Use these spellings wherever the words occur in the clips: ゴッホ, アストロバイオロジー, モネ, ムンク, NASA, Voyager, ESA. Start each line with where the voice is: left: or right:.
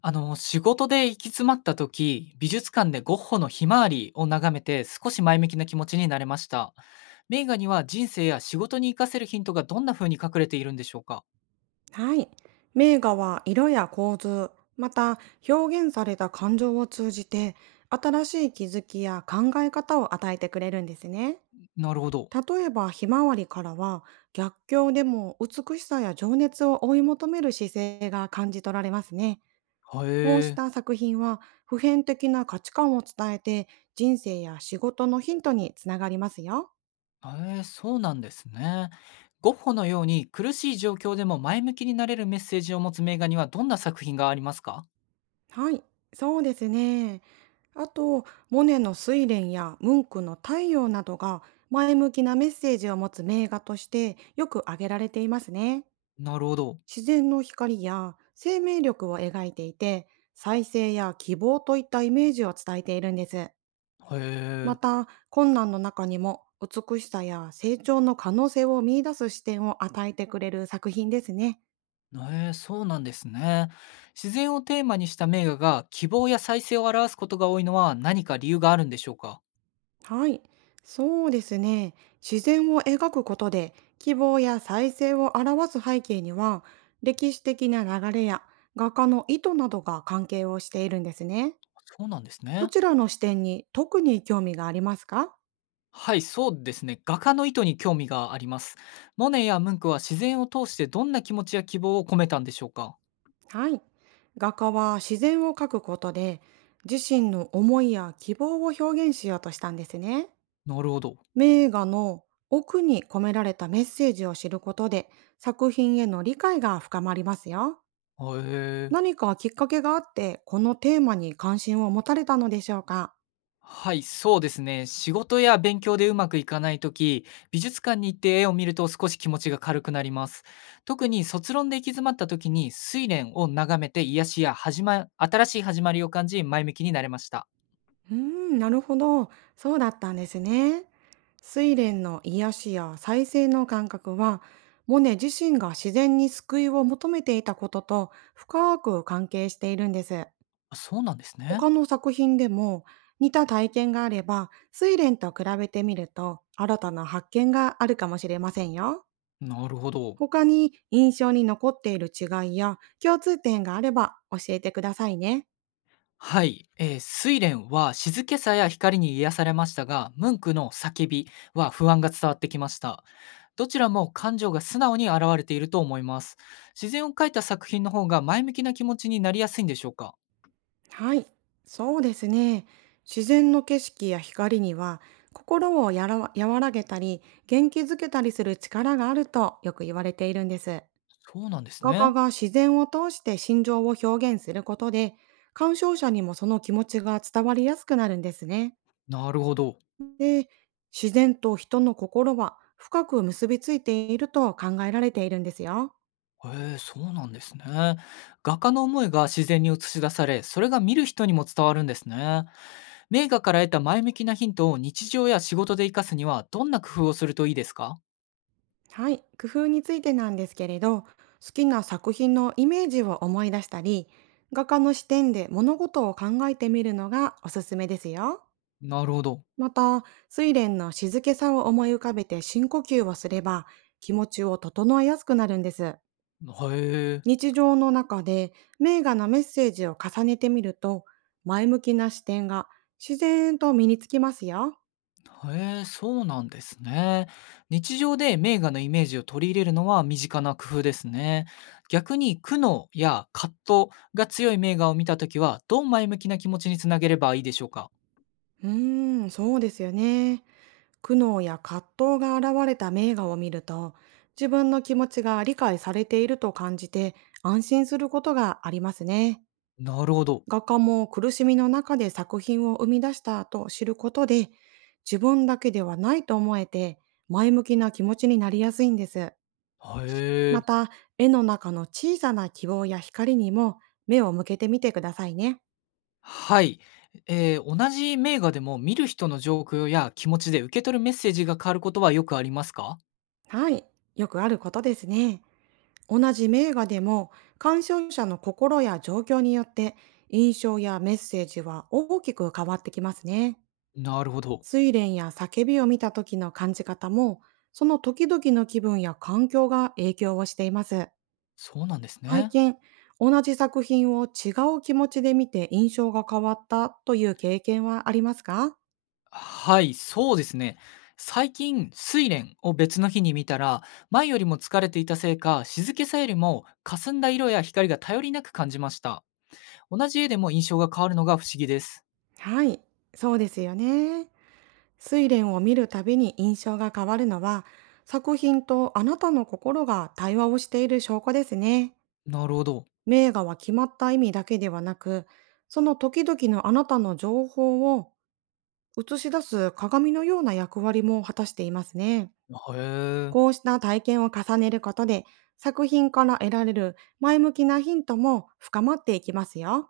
left: 仕事で行き詰まった時、美術館でゴッホのひまわりを眺めて少し前向きな気持ちになれました。名画には人生や仕事に生かせるヒントがどんな風に隠れているんでしょうか？
right: はい。名画は色や構図、また表現された感情を通じて、新しい気づきや考え方を与えてくれるんですね。
left: なるほど。
right: 例えば、ひまわりからは、逆境でも美しさや情熱を追い求める姿勢が感じ取られますね。
left: へ
right: こうし
left: え、
right: た作品は、普遍的な価値観を伝えて、人生や仕事のヒントにつながりますよ。
left: へえ、そうなんですね。ゴッホのように苦しい状況でも前向きになれるメッセージを持つ名画にはどんな作品がありますか？
right: はい、そうですね。あと、モネの睡蓮やムンクの太陽などが前向きなメッセージを持つ名画としてよく挙げられていますね。
left: なるほど。
right: 自然の光や生命力を描いていて、再生や希望といったイメージを伝えているんです。
left: へ
right: ま
left: え。
right: た、困難の中にも美しさや成長の可能性を見出す視点を与えてくれる作品ですね。
left: ええ、そうなんですね。自然をテーマにした名画が希望や再生を表すことが多いのは何か理由があるんでしょうか？
right: はい、そうですね。自然を描くことで希望や再生を表す背景には、歴史的な流れや画家の意図などが関係をしているんですね。
left: そうなんです
right: ど
left: ね。
right: ちらの視点に特に興味がありますか？
left: はい、そうですね。画家の意図に興味があります。モネやムンクは自然を通してどんな気持ちや希望を込めたんでしょうか？
right: はい。画家は自然を描くことで、自身の思いや希望を表現しようとしたんですね。
left: なるほど。
right: 名画の奥に込められたメッセージを知ることで、作品への理解が深まりますよ。
left: へえ。
right: 何かきっかけがあって、このテーマに関心を持たれたのでしょうか？
left: はい、そうですね。仕事や勉強でうまくいかないとき、美術館に行って絵を見ると少し気持ちが軽くなります。特に卒論で行き詰まったときに、睡蓮を眺めて癒しや新しい始まりを感じ、前向きになれました。
right: うーん、なるほど。そうだったんですね。睡蓮の癒しや再生の感覚は、モネ自身が自然に救いを求めていたことと深く関係しているんです。
left: あ、そうなんですね。
right: 他の作品でも似た体験があれば、睡蓮と比べてみると新たな発見があるかもしれませんよ。
left: なるほど。
right: 他に印象に残っている違いや共通点があれば教えてくださいね。
left: はい、睡蓮は静けさや光に癒されましたが、ムンクの叫びは不安が伝わってきました。どちらも感情が素直に表れていると思います。自然を描いた作品の方が前向きな気持ちになりやすいんでしょうか？
right: はい、そうですね。自然の景色や光には、心をやら和らげたり元気づけたりする力があるとよく言われているんです。
left: そうなんです
right: 画家
left: ね。
right: が自然を通して心情を表現することで、鑑賞者にもその気持ちが伝わりやすくなるんですね。
left: なるほど。
right: で、自然と人の心は深く結びついていると考えられているんですよ。
left: へえ、そうなんですね。画家の思いが自然に映し出され、それが見る人にも伝わるんですね。名画から得た前向きなヒントを日常や仕事で活かすには、どんな工夫をするといいですか？
right: はい、工夫についてなんですけれど、好きな作品のイメージを思い出したり、画家の視点で物事を考えてみるのがおすすめですよ。
left: なるほど。
right: また、睡蓮の静けさを思い浮かべて深呼吸をすれば、気持ちを整えやすくなるんです。
left: へえ。
right: 日常の中で名画のメッセージを重ねてみると、前向きな視点が自然と身につきますよ。
left: へえ、そうなんですね。日常で名画のイメージを取り入れるのは身近な工夫ですね。逆に苦悩や葛藤が強い名画を見たときは、どう前向きな気持ちにつなげればいいでしょうか？
right: うーん、そうですよね。苦悩や葛藤が現れた名画を見ると、自分の気持ちが理解されていると感じて、安心することがありますね。
left: なるほど。
right: 画家も苦しみの中で作品を生み出したと知ることで、自分だけではないと思えて、前向きな気持ちになりやすいんです。
left: へ
right: ま
left: え。
right: た、絵の中の小さな希望や光にも目を向けてみてくださいね。
left: はい。同じ名画でも見る人の状況や気持ちで受け取るメッセージが変わることはよくありますか？
right: はい、よくあることですね。同じ名画でも、鑑賞者の心や状況によって印象やメッセージは大きく変わってきますね。
left: なるほど。
right: 睡蓮や叫びを見た時の感じ方も、その時々の気分や環境が影響をしています。
left: そうなんです
right: 最
left: ね。
right: 近、同じ作品を違う気持ちで見て印象が変わったという経験はありますか？
left: はい、そうですね。最近、睡蓮を別の日に見たら、前よりも疲れていたせいか、静けさよりも霞んだ色や光が頼りなく感じました。同じ絵でも印象が変わるのが不思議です。
right: はい、そうですよね。睡蓮を見るたびに印象が変わるのは、作品とあなたの心が対話をしている証拠ですね。
left: なるほど。
right: 名画は決まった意味だけではなく、その時々のあなたの情報を映し出す鏡のような役割も果たしていますね。
left: へえ。
right: こうした体験を重ねることで、作品から得られる前向きなヒントも深まっていきますよ。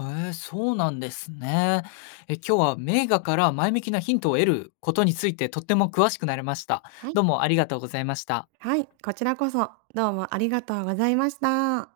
left: へえ、そうなんですね。今日は名画から前向きなヒントを得ることについてとっても詳しくなれました。
right: はい。
left: どうもありがとうございました。
right: はい、こちらこそどうもありがとうございました。